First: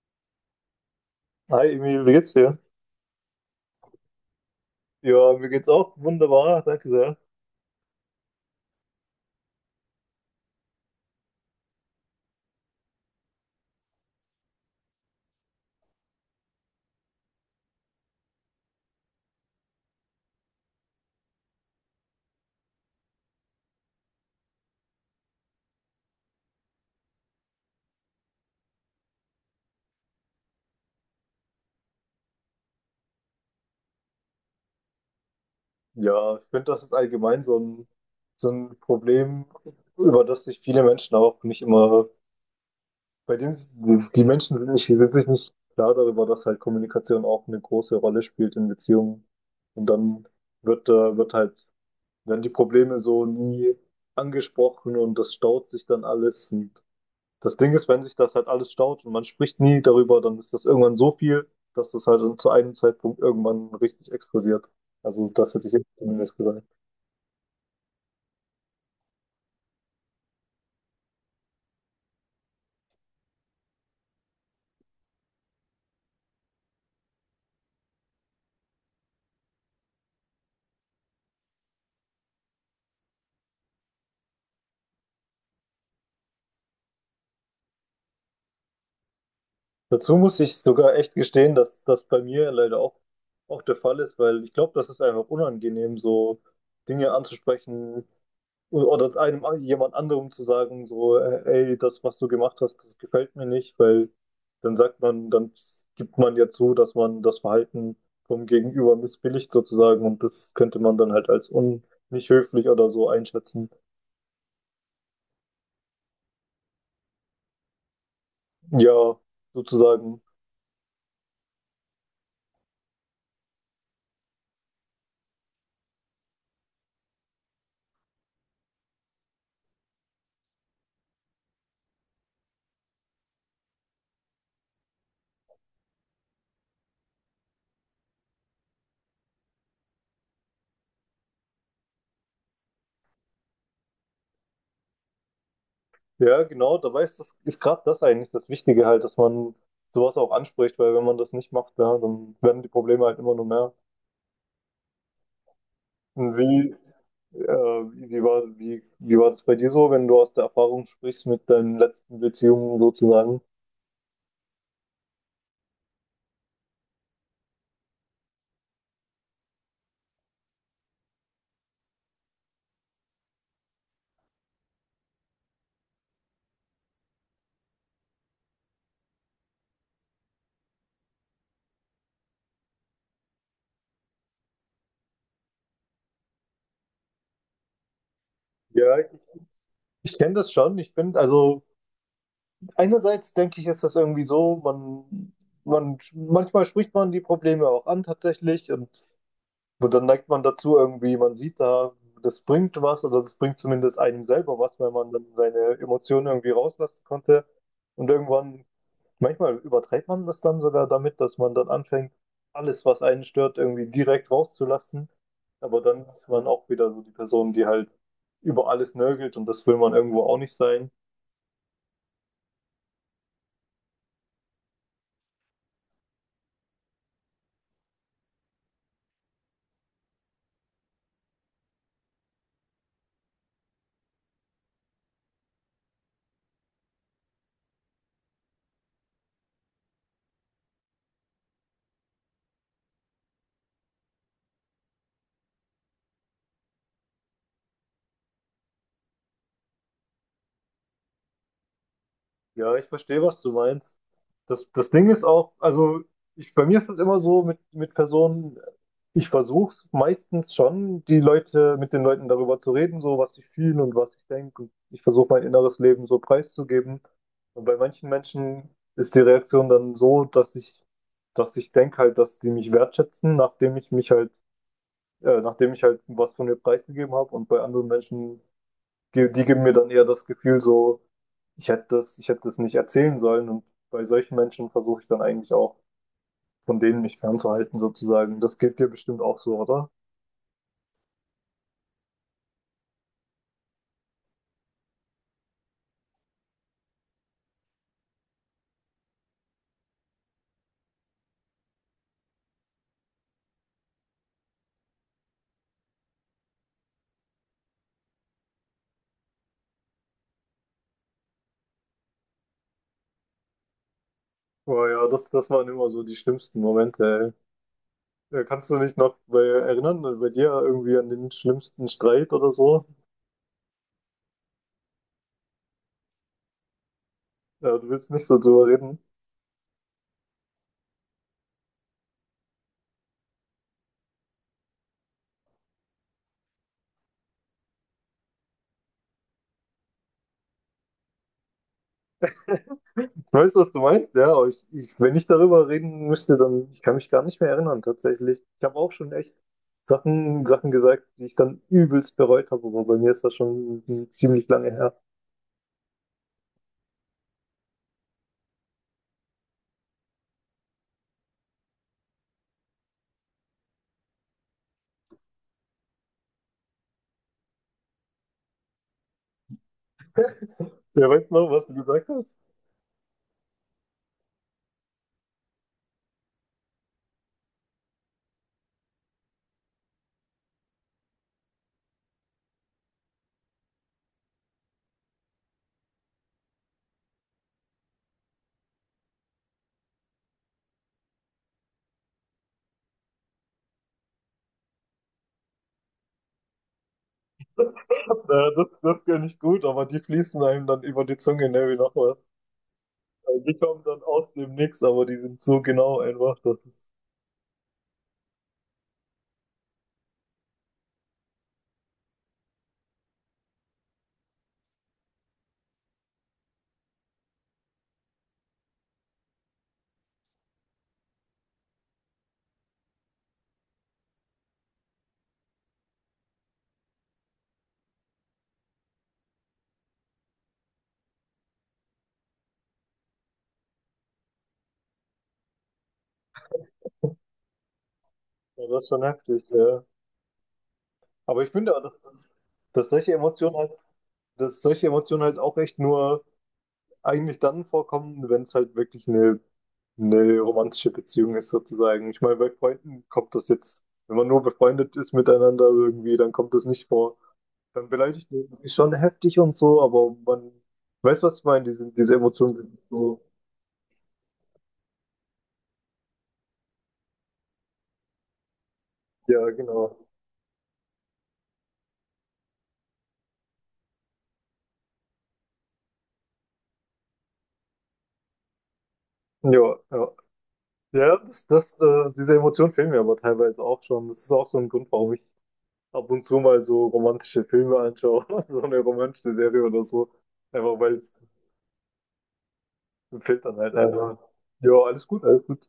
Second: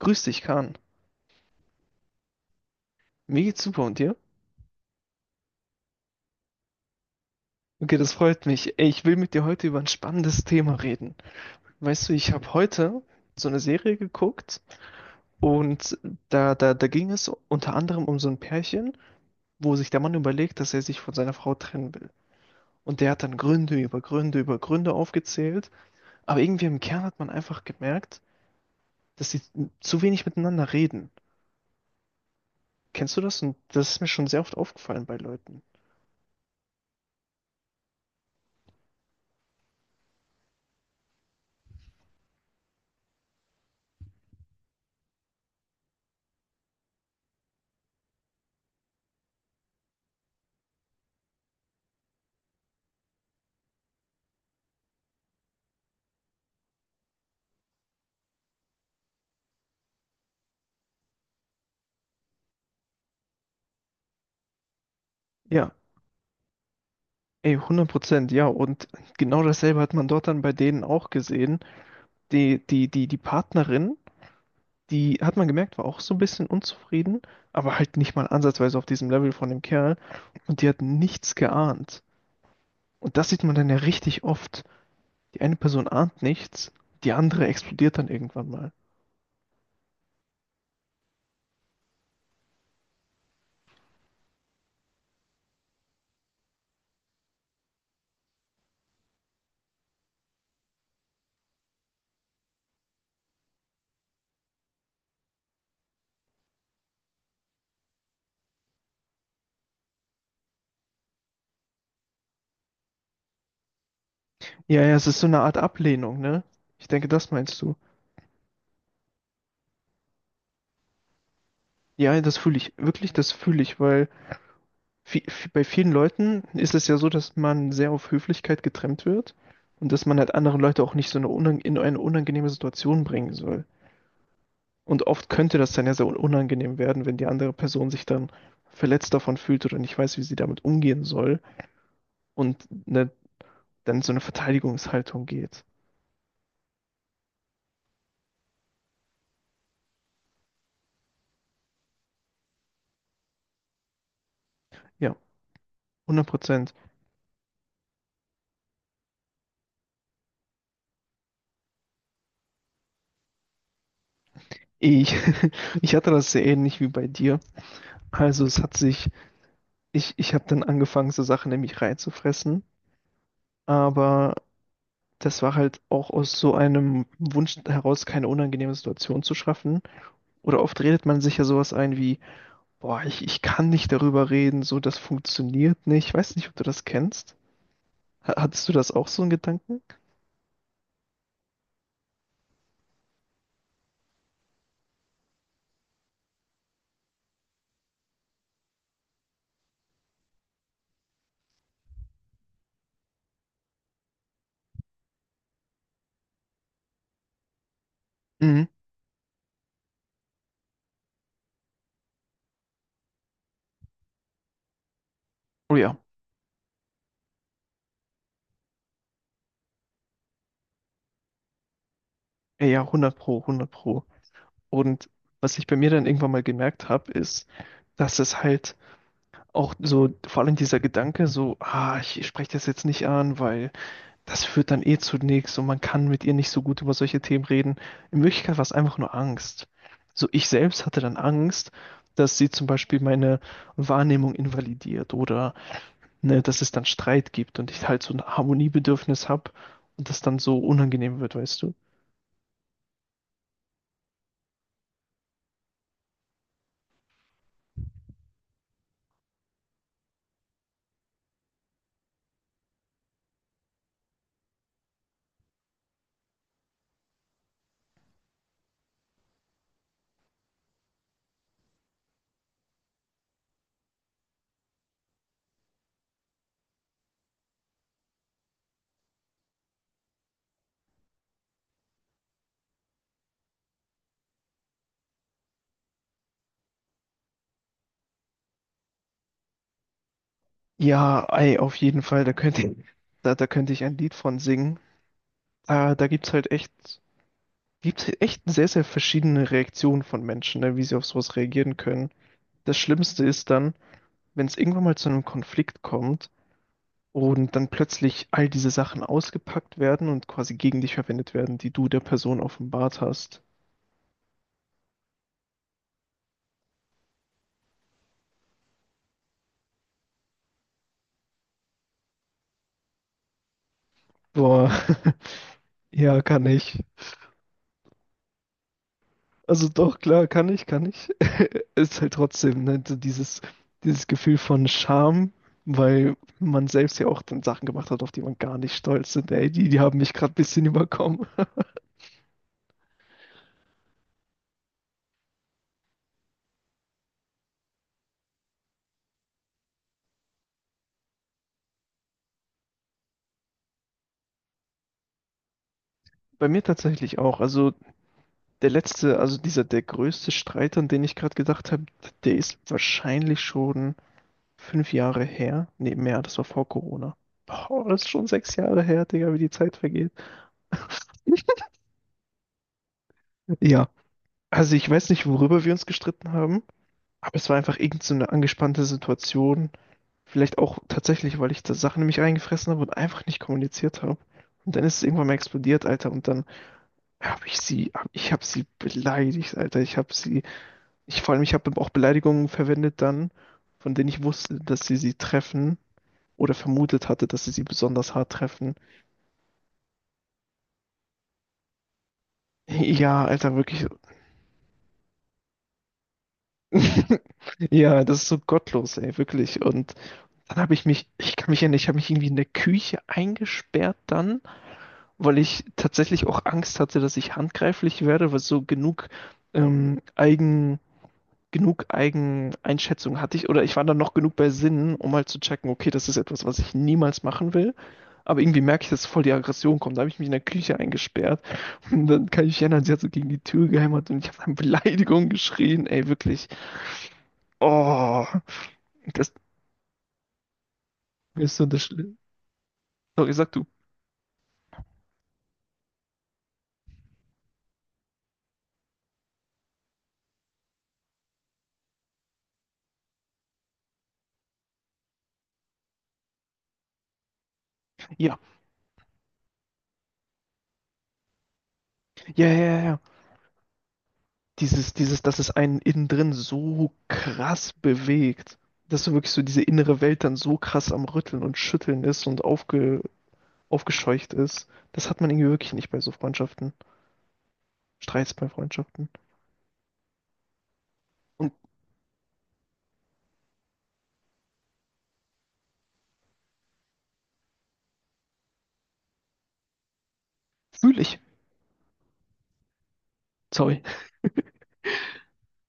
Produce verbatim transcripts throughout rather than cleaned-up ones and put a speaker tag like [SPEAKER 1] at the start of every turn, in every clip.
[SPEAKER 1] Grüß dich, Kahn.
[SPEAKER 2] Hi Emil, wie geht's dir?
[SPEAKER 1] Mir geht's super und dir?
[SPEAKER 2] Ja, mir geht's auch wunderbar, danke sehr.
[SPEAKER 1] Okay, das freut mich. Ey, ich will mit dir heute über ein spannendes Thema reden. Weißt du, ich habe heute so eine Serie geguckt und da, da, da ging es unter anderem um so ein Pärchen, wo sich der Mann überlegt, dass er sich von seiner Frau trennen will. Und der hat dann Gründe über Gründe über Gründe aufgezählt, aber irgendwie im Kern hat man einfach gemerkt, dass sie zu wenig miteinander reden. Kennst du das? Und das ist mir schon sehr oft aufgefallen bei Leuten.
[SPEAKER 2] Ja, ich finde, das ist allgemein so ein, so ein Problem, über das sich viele Menschen auch nicht immer, bei dem s- die Menschen sind nicht, sind sich nicht klar darüber, dass halt Kommunikation auch eine große Rolle spielt in Beziehungen. Und dann wird, äh, wird halt, werden die Probleme so nie angesprochen und das staut sich dann alles. Und Das Ding ist, wenn sich das halt alles staut und man spricht nie darüber, dann ist das irgendwann so viel, dass das halt zu einem Zeitpunkt irgendwann richtig explodiert. Also das hätte ich
[SPEAKER 1] Ja.
[SPEAKER 2] jetzt zumindest gesagt.
[SPEAKER 1] Ey, hundert Prozent, ja. Und genau dasselbe hat man dort dann bei denen auch gesehen. Die, die, die, die Partnerin, die hat man gemerkt, war auch so ein bisschen unzufrieden, aber halt nicht mal ansatzweise auf diesem Level von dem Kerl. Und die hat nichts geahnt. Und das sieht man dann ja richtig oft. Die eine Person ahnt nichts, die andere explodiert dann irgendwann mal.
[SPEAKER 2] Dazu muss ich sogar echt gestehen, dass das bei mir leider auch, auch der Fall ist, weil ich glaube, das ist einfach unangenehm, so Dinge anzusprechen, oder einem jemand anderem zu sagen, so, äh, ey, das, was du gemacht hast, das gefällt mir nicht, weil dann sagt man, dann gibt man ja zu, dass man das Verhalten vom Gegenüber missbilligt sozusagen und das könnte man dann halt als un nicht höflich oder so einschätzen.
[SPEAKER 1] Ja, ja, es ist so eine Art Ablehnung, ne? Ich denke, das meinst du.
[SPEAKER 2] Ja, sozusagen.
[SPEAKER 1] Ja, das fühle ich, wirklich, das fühle ich, weil vi- vi- bei vielen Leuten ist es ja so, dass man sehr auf Höflichkeit getrimmt wird und dass man halt andere Leute auch nicht so eine unang in eine unangenehme Situation bringen soll. Und oft könnte das dann ja sehr unangenehm werden, wenn die andere Person sich dann verletzt davon fühlt oder nicht weiß, wie sie damit umgehen soll und, ne, dann so eine Verteidigungshaltung geht.
[SPEAKER 2] Ja, genau, da ist das ist gerade das eigentlich das Wichtige halt, dass man sowas auch anspricht, weil wenn man das nicht macht, ja, dann werden die Probleme halt immer nur mehr.
[SPEAKER 1] Ja, hundert
[SPEAKER 2] Und
[SPEAKER 1] Prozent.
[SPEAKER 2] wie, Äh, wie, wie war, wie, wie war das bei dir so, wenn du aus der Erfahrung sprichst mit deinen letzten Beziehungen sozusagen?
[SPEAKER 1] Ich, ich hatte das sehr ähnlich wie bei dir. Also es hat sich, ich, ich habe dann angefangen, so Sachen nämlich reinzufressen. Aber das war halt auch aus so einem Wunsch heraus, keine unangenehme Situation zu schaffen. Oder oft redet man sich ja sowas ein wie, boah, ich, ich kann nicht darüber reden, so, das funktioniert nicht. Ich weiß nicht, ob du das kennst. Ha- Hattest du das
[SPEAKER 2] Ja, ich,
[SPEAKER 1] auch, so einen Gedanken?
[SPEAKER 2] ich kenne das schon. Ich bin, also einerseits denke ich, ist das irgendwie so, man, man, manchmal spricht man die Probleme auch an tatsächlich und, dann neigt man dazu irgendwie, man sieht da, das bringt was oder das bringt zumindest einem selber was, wenn man dann seine Emotionen irgendwie rauslassen konnte. Und irgendwann
[SPEAKER 1] Mhm.
[SPEAKER 2] Manchmal übertreibt man das dann sogar damit, dass man dann anfängt, alles, was einen stört, irgendwie direkt rauszulassen.
[SPEAKER 1] Oh
[SPEAKER 2] Aber
[SPEAKER 1] ja,
[SPEAKER 2] dann ist man auch wieder so die Person, die halt über alles nörgelt und das will man irgendwo auch nicht sein.
[SPEAKER 1] ja, ja, hundert Pro, hundert Pro. Und was ich bei mir dann irgendwann mal gemerkt habe, ist, dass es halt auch so, vor allem dieser Gedanke, so, ah, ich spreche das jetzt nicht an, weil das führt dann eh zu nichts und man kann mit ihr nicht so gut über solche Themen reden. In Wirklichkeit war es einfach nur Angst. So, ich selbst hatte dann Angst, dass sie zum Beispiel meine Wahrnehmung invalidiert oder, ne, dass es dann Streit gibt und ich halt so ein Harmoniebedürfnis habe und das dann so unangenehm wird, weißt du?
[SPEAKER 2] Ja, ich verstehe, was du meinst. Das, das Ding ist auch, also ich, bei mir ist es immer so mit, mit Personen, ich versuche meistens schon, die Leute, mit den Leuten darüber zu reden, so was ich fühle und was ich denke. Und ich versuche mein inneres Leben so preiszugeben. Und bei manchen Menschen ist die Reaktion dann so, dass ich, dass ich denke halt, dass die mich wertschätzen, nachdem ich mich halt, äh, nachdem ich halt was von mir preisgegeben habe. Und bei anderen Menschen ge- die geben mir dann eher das Gefühl so, ich hätte das, ich hätte das nicht erzählen sollen. Und bei solchen Menschen versuche ich dann eigentlich auch, von denen mich fernzuhalten, sozusagen. Das geht dir bestimmt auch so, oder?
[SPEAKER 1] Ja, ey, auf jeden Fall, da könnte ich, da, da könnte ich ein Lied von singen. Da, da gibt's halt echt, gibt's halt echt sehr, sehr verschiedene Reaktionen von Menschen, ne, wie sie auf sowas reagieren können. Das Schlimmste ist dann, wenn es irgendwann mal zu einem Konflikt kommt und dann plötzlich all diese Sachen ausgepackt werden und quasi gegen dich verwendet werden, die du der Person offenbart hast.
[SPEAKER 2] Aber ja, das, das waren immer so die schlimmsten Momente, ey. Äh, Kannst du dich noch bei, erinnern, äh, bei dir irgendwie an den schlimmsten Streit oder so?
[SPEAKER 1] Boah, ja, kann ich.
[SPEAKER 2] Ja, du willst nicht so drüber reden.
[SPEAKER 1] Also doch, klar, kann ich, kann ich. Ist halt trotzdem, ne, so dieses, dieses Gefühl von Scham, weil man selbst ja auch dann Sachen gemacht hat, auf die man gar nicht stolz ist. Ey, die, die haben mich gerade ein bisschen überkommen.
[SPEAKER 2] Ich weiß, was du meinst, ja, aber ich, ich, wenn ich darüber reden müsste, dann ich kann mich gar nicht mehr erinnern, tatsächlich. Ich habe auch schon echt Sachen, Sachen gesagt, die ich dann übelst bereut habe, aber bei mir ist das schon ziemlich lange her.
[SPEAKER 1] Bei mir tatsächlich auch. Also der letzte, also dieser, der größte Streit, an den ich gerade gedacht habe, der ist wahrscheinlich schon fünf Jahre her. Nee, mehr, das war vor Corona. Boah, das ist schon sechs Jahre her, Digga, wie die Zeit vergeht.
[SPEAKER 2] Ja, weißt du noch, was du gesagt hast?
[SPEAKER 1] Ja, also ich weiß nicht, worüber wir uns gestritten haben, aber es war einfach irgend so eine angespannte Situation. Vielleicht auch tatsächlich, weil ich da Sachen in mich reingefressen habe und einfach nicht kommuniziert habe. Und dann ist es irgendwann mal explodiert, Alter. Und dann habe ich sie, hab, ich habe sie beleidigt, Alter. Ich habe sie, ich vor allem, ich habe auch Beleidigungen verwendet dann, von denen ich wusste, dass sie sie treffen oder vermutet hatte, dass sie sie besonders hart
[SPEAKER 2] Äh, das,
[SPEAKER 1] treffen.
[SPEAKER 2] das kann ich gut, aber die fließen einem dann über die Zunge, ne, wie noch was.
[SPEAKER 1] Ja,
[SPEAKER 2] Äh,
[SPEAKER 1] Alter,
[SPEAKER 2] Die kommen
[SPEAKER 1] wirklich.
[SPEAKER 2] dann aus dem Nix, aber die sind so genau einfach. Das ist,
[SPEAKER 1] Ja, das ist so gottlos, ey, wirklich. Und dann habe ich mich, ich kann mich erinnern, ich habe mich irgendwie in der Küche eingesperrt dann, weil ich tatsächlich auch Angst hatte, dass ich handgreiflich werde, weil so genug ähm, genug Eigeneinschätzung hatte ich, oder ich war dann noch genug bei Sinnen, um halt zu checken, okay, das ist etwas, was ich niemals machen will. Aber irgendwie merke ich, dass voll die Aggression kommt. Da habe ich mich in der Küche eingesperrt. Und dann kann ich mich erinnern, sie hat so gegen die Tür gehämmert und ich habe dann Beleidigungen geschrien. Ey, wirklich. Oh,
[SPEAKER 2] ja, das ist schon
[SPEAKER 1] das
[SPEAKER 2] heftig, ja. Aber ich
[SPEAKER 1] ist so
[SPEAKER 2] finde,
[SPEAKER 1] das
[SPEAKER 2] dass,
[SPEAKER 1] Schlimme.
[SPEAKER 2] dass solche
[SPEAKER 1] Sorry, sag
[SPEAKER 2] Emotionen
[SPEAKER 1] du.
[SPEAKER 2] halt, dass solche Emotionen halt auch echt nur eigentlich dann vorkommen, wenn es halt wirklich eine, eine romantische Beziehung ist, sozusagen. Ich meine, bei Freunden kommt das jetzt, wenn man nur befreundet ist miteinander irgendwie, dann kommt das nicht vor. Dann beleidigt
[SPEAKER 1] Ja,
[SPEAKER 2] man sich schon heftig und so, aber man weiß, was ich meine, diese, diese
[SPEAKER 1] ja,
[SPEAKER 2] Emotionen
[SPEAKER 1] ja,
[SPEAKER 2] sind
[SPEAKER 1] ja.
[SPEAKER 2] nicht
[SPEAKER 1] ja.
[SPEAKER 2] so.
[SPEAKER 1] Dieses, dieses, dass es einen innen drin so krass bewegt. Dass so wirklich so
[SPEAKER 2] Ja,
[SPEAKER 1] diese innere
[SPEAKER 2] genau.
[SPEAKER 1] Welt dann so krass am Rütteln und Schütteln ist und aufge, aufgescheucht ist. Das hat man irgendwie wirklich nicht bei so Freundschaften, Streits bei Freundschaften.
[SPEAKER 2] Ja, ja. Ja, das,
[SPEAKER 1] Und
[SPEAKER 2] das, äh, diese Emotionen fehlen mir aber teilweise auch schon. Das ist auch so ein Grund, warum ich ab und zu mal so romantische Filme anschaue, so eine romantische Serie oder so. Einfach weil
[SPEAKER 1] fühle
[SPEAKER 2] es
[SPEAKER 1] ich,
[SPEAKER 2] fehlt dann halt
[SPEAKER 1] sorry,
[SPEAKER 2] einfach. Also, ja, alles gut, alles gut.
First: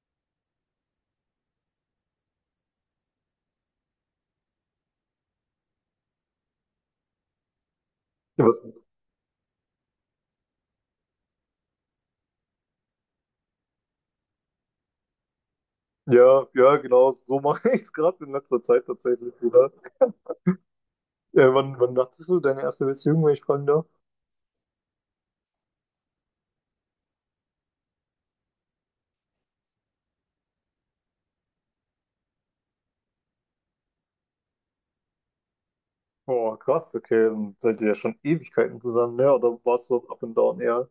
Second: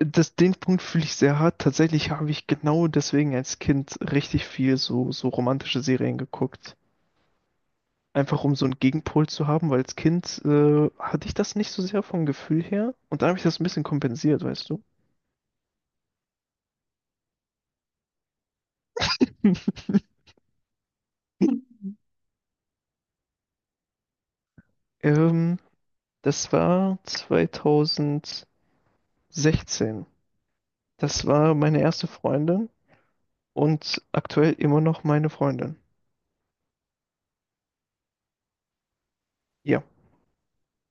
[SPEAKER 1] das, den Punkt fühle ich sehr hart. Tatsächlich habe ich genau deswegen als Kind richtig viel so, so romantische Serien geguckt. Einfach
[SPEAKER 2] ja,
[SPEAKER 1] um
[SPEAKER 2] was,
[SPEAKER 1] so einen Gegenpol zu haben, weil als Kind äh, hatte ich das nicht so sehr vom Gefühl her. Und da habe ich das ein bisschen kompensiert, weißt du?
[SPEAKER 2] Ja, ja, genau, so mache ich es gerade in letzter Zeit tatsächlich wieder. Äh, wann, wann dachtest du deine erste Beziehung, wenn ich fragen darf?
[SPEAKER 1] ähm, das war zwanzig sechzehn. Das war meine erste Freundin, und aktuell immer noch meine Freundin.
[SPEAKER 2] Oh, krass, okay, dann seid ihr ja schon Ewigkeiten zusammen, ne? Oder war
[SPEAKER 1] Ja,
[SPEAKER 2] es so up and down eher?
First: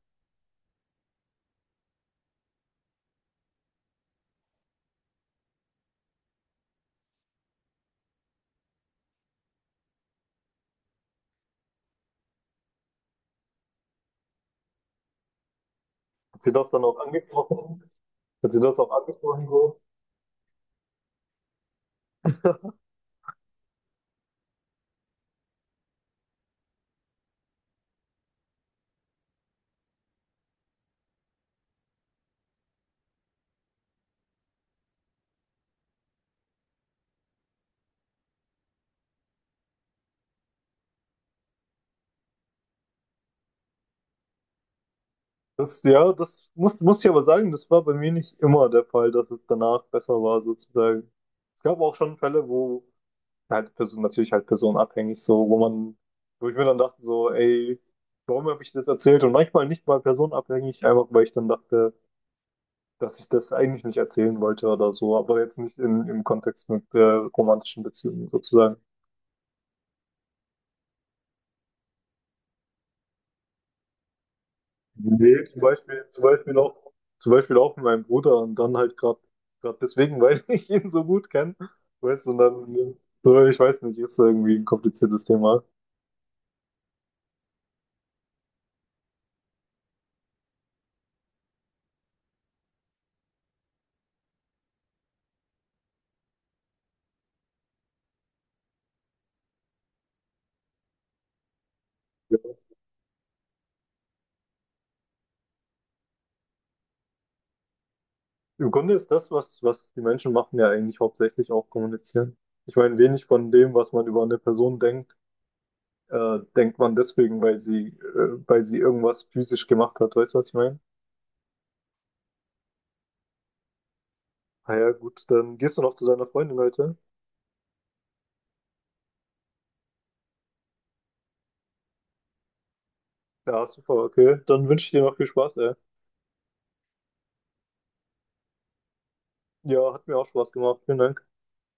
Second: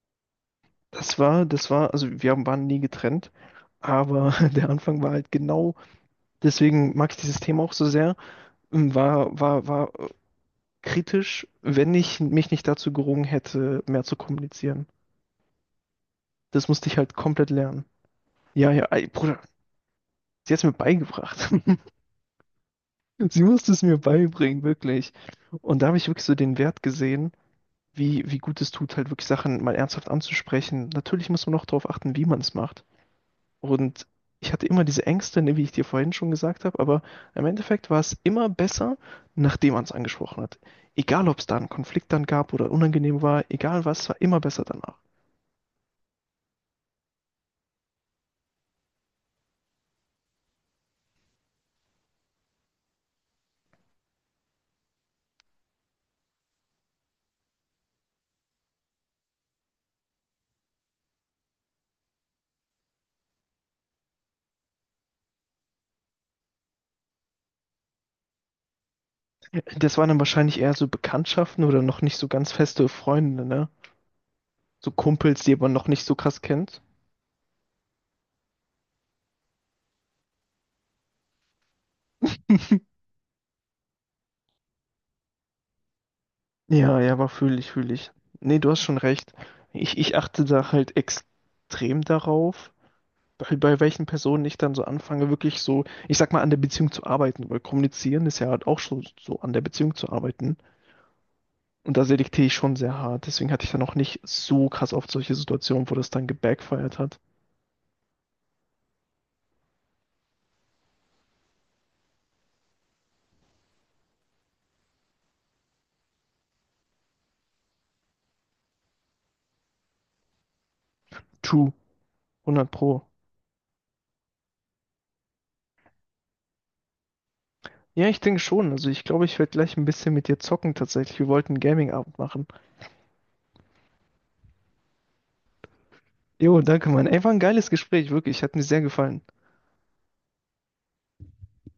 [SPEAKER 1] das war, das war, also wir haben- waren nie getrennt, aber der Anfang war halt, genau, deswegen mag ich dieses Thema auch so sehr, war, war, war äh, kritisch, wenn ich mich nicht dazu gerungen hätte, mehr zu kommunizieren.
[SPEAKER 2] Hat sie das
[SPEAKER 1] Das
[SPEAKER 2] dann
[SPEAKER 1] musste ich
[SPEAKER 2] auch
[SPEAKER 1] halt komplett lernen.
[SPEAKER 2] angesprochen? Hat sie
[SPEAKER 1] Ja,
[SPEAKER 2] das
[SPEAKER 1] ja,
[SPEAKER 2] auch
[SPEAKER 1] ey, Bruder,
[SPEAKER 2] angesprochen so?
[SPEAKER 1] sie hat es mir beigebracht. Sie musste es mir beibringen, wirklich. Und da habe ich wirklich so den Wert gesehen, wie, wie gut es tut, halt wirklich Sachen mal ernsthaft anzusprechen. Natürlich muss man auch darauf achten, wie man es macht. Und ich hatte immer diese Ängste, ne, wie ich dir vorhin schon gesagt habe, aber im Endeffekt war es immer besser, nachdem man es angesprochen hat. Egal, ob es da einen Konflikt dann gab oder unangenehm war, egal was, war immer besser danach.
[SPEAKER 2] Das, ja, das muss, muss ich aber sagen, das war bei mir nicht immer der Fall, dass es danach besser war, sozusagen. Es gab auch schon Fälle, wo halt Person, natürlich halt personenabhängig, so, wo man, wo ich mir dann dachte, so, ey, warum habe ich das erzählt? Und manchmal nicht mal personenabhängig, einfach weil ich dann dachte, dass ich das eigentlich nicht erzählen wollte oder so, aber jetzt nicht in, im Kontext mit äh, romantischen Beziehungen sozusagen.
[SPEAKER 1] Das waren dann wahrscheinlich eher so Bekanntschaften oder noch nicht so ganz feste Freunde, ne? So
[SPEAKER 2] Nee,
[SPEAKER 1] Kumpels, die
[SPEAKER 2] zum
[SPEAKER 1] man noch
[SPEAKER 2] Beispiel,
[SPEAKER 1] nicht so
[SPEAKER 2] zum
[SPEAKER 1] krass
[SPEAKER 2] Beispiel auch,
[SPEAKER 1] kennt.
[SPEAKER 2] zum Beispiel auch mit meinem Bruder und dann halt gerade gerade deswegen, weil ich ihn so gut kenne, weißt du, und dann, so, ich weiß nicht, ist irgendwie ein kompliziertes Thema.
[SPEAKER 1] Ja, ja, aber fühle ich, fühle ich. Nee, du hast schon recht. Ich, ich achte da halt extrem darauf, bei, bei welchen Personen ich dann so anfange, wirklich so, ich sag mal, an der Beziehung zu arbeiten, weil kommunizieren ist ja halt auch schon so an der Beziehung zu arbeiten. Und da selektiere ich schon sehr hart. Deswegen hatte ich dann auch nicht so krass auf solche Situationen, wo das dann gebackfired hat.
[SPEAKER 2] Im Grunde ist das, was, was die Menschen machen, ja eigentlich hauptsächlich auch kommunizieren. Ich meine, wenig von dem, was man über eine Person denkt, äh, denkt man deswegen, weil sie, äh, weil sie irgendwas physisch gemacht hat. Weißt du, was ich meine?
[SPEAKER 1] True, hundert Pro.
[SPEAKER 2] Ah ja, gut, dann gehst du noch zu seiner Freundin heute.
[SPEAKER 1] Ja, ich denke schon. Also ich glaube, ich werde gleich ein bisschen mit dir zocken tatsächlich. Wir wollten einen Gaming-Abend machen.
[SPEAKER 2] Ja, super, okay. Dann wünsche ich dir noch viel Spaß, ey.
[SPEAKER 1] Jo, danke, Mann. Ey, war ein geiles Gespräch, wirklich. Hat mir sehr gefallen.
[SPEAKER 2] Ja, hat mir auch Spaß gemacht. Vielen Dank.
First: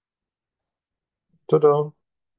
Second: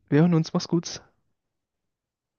[SPEAKER 1] Wir hören uns. Mach's gut.
[SPEAKER 2] Tada.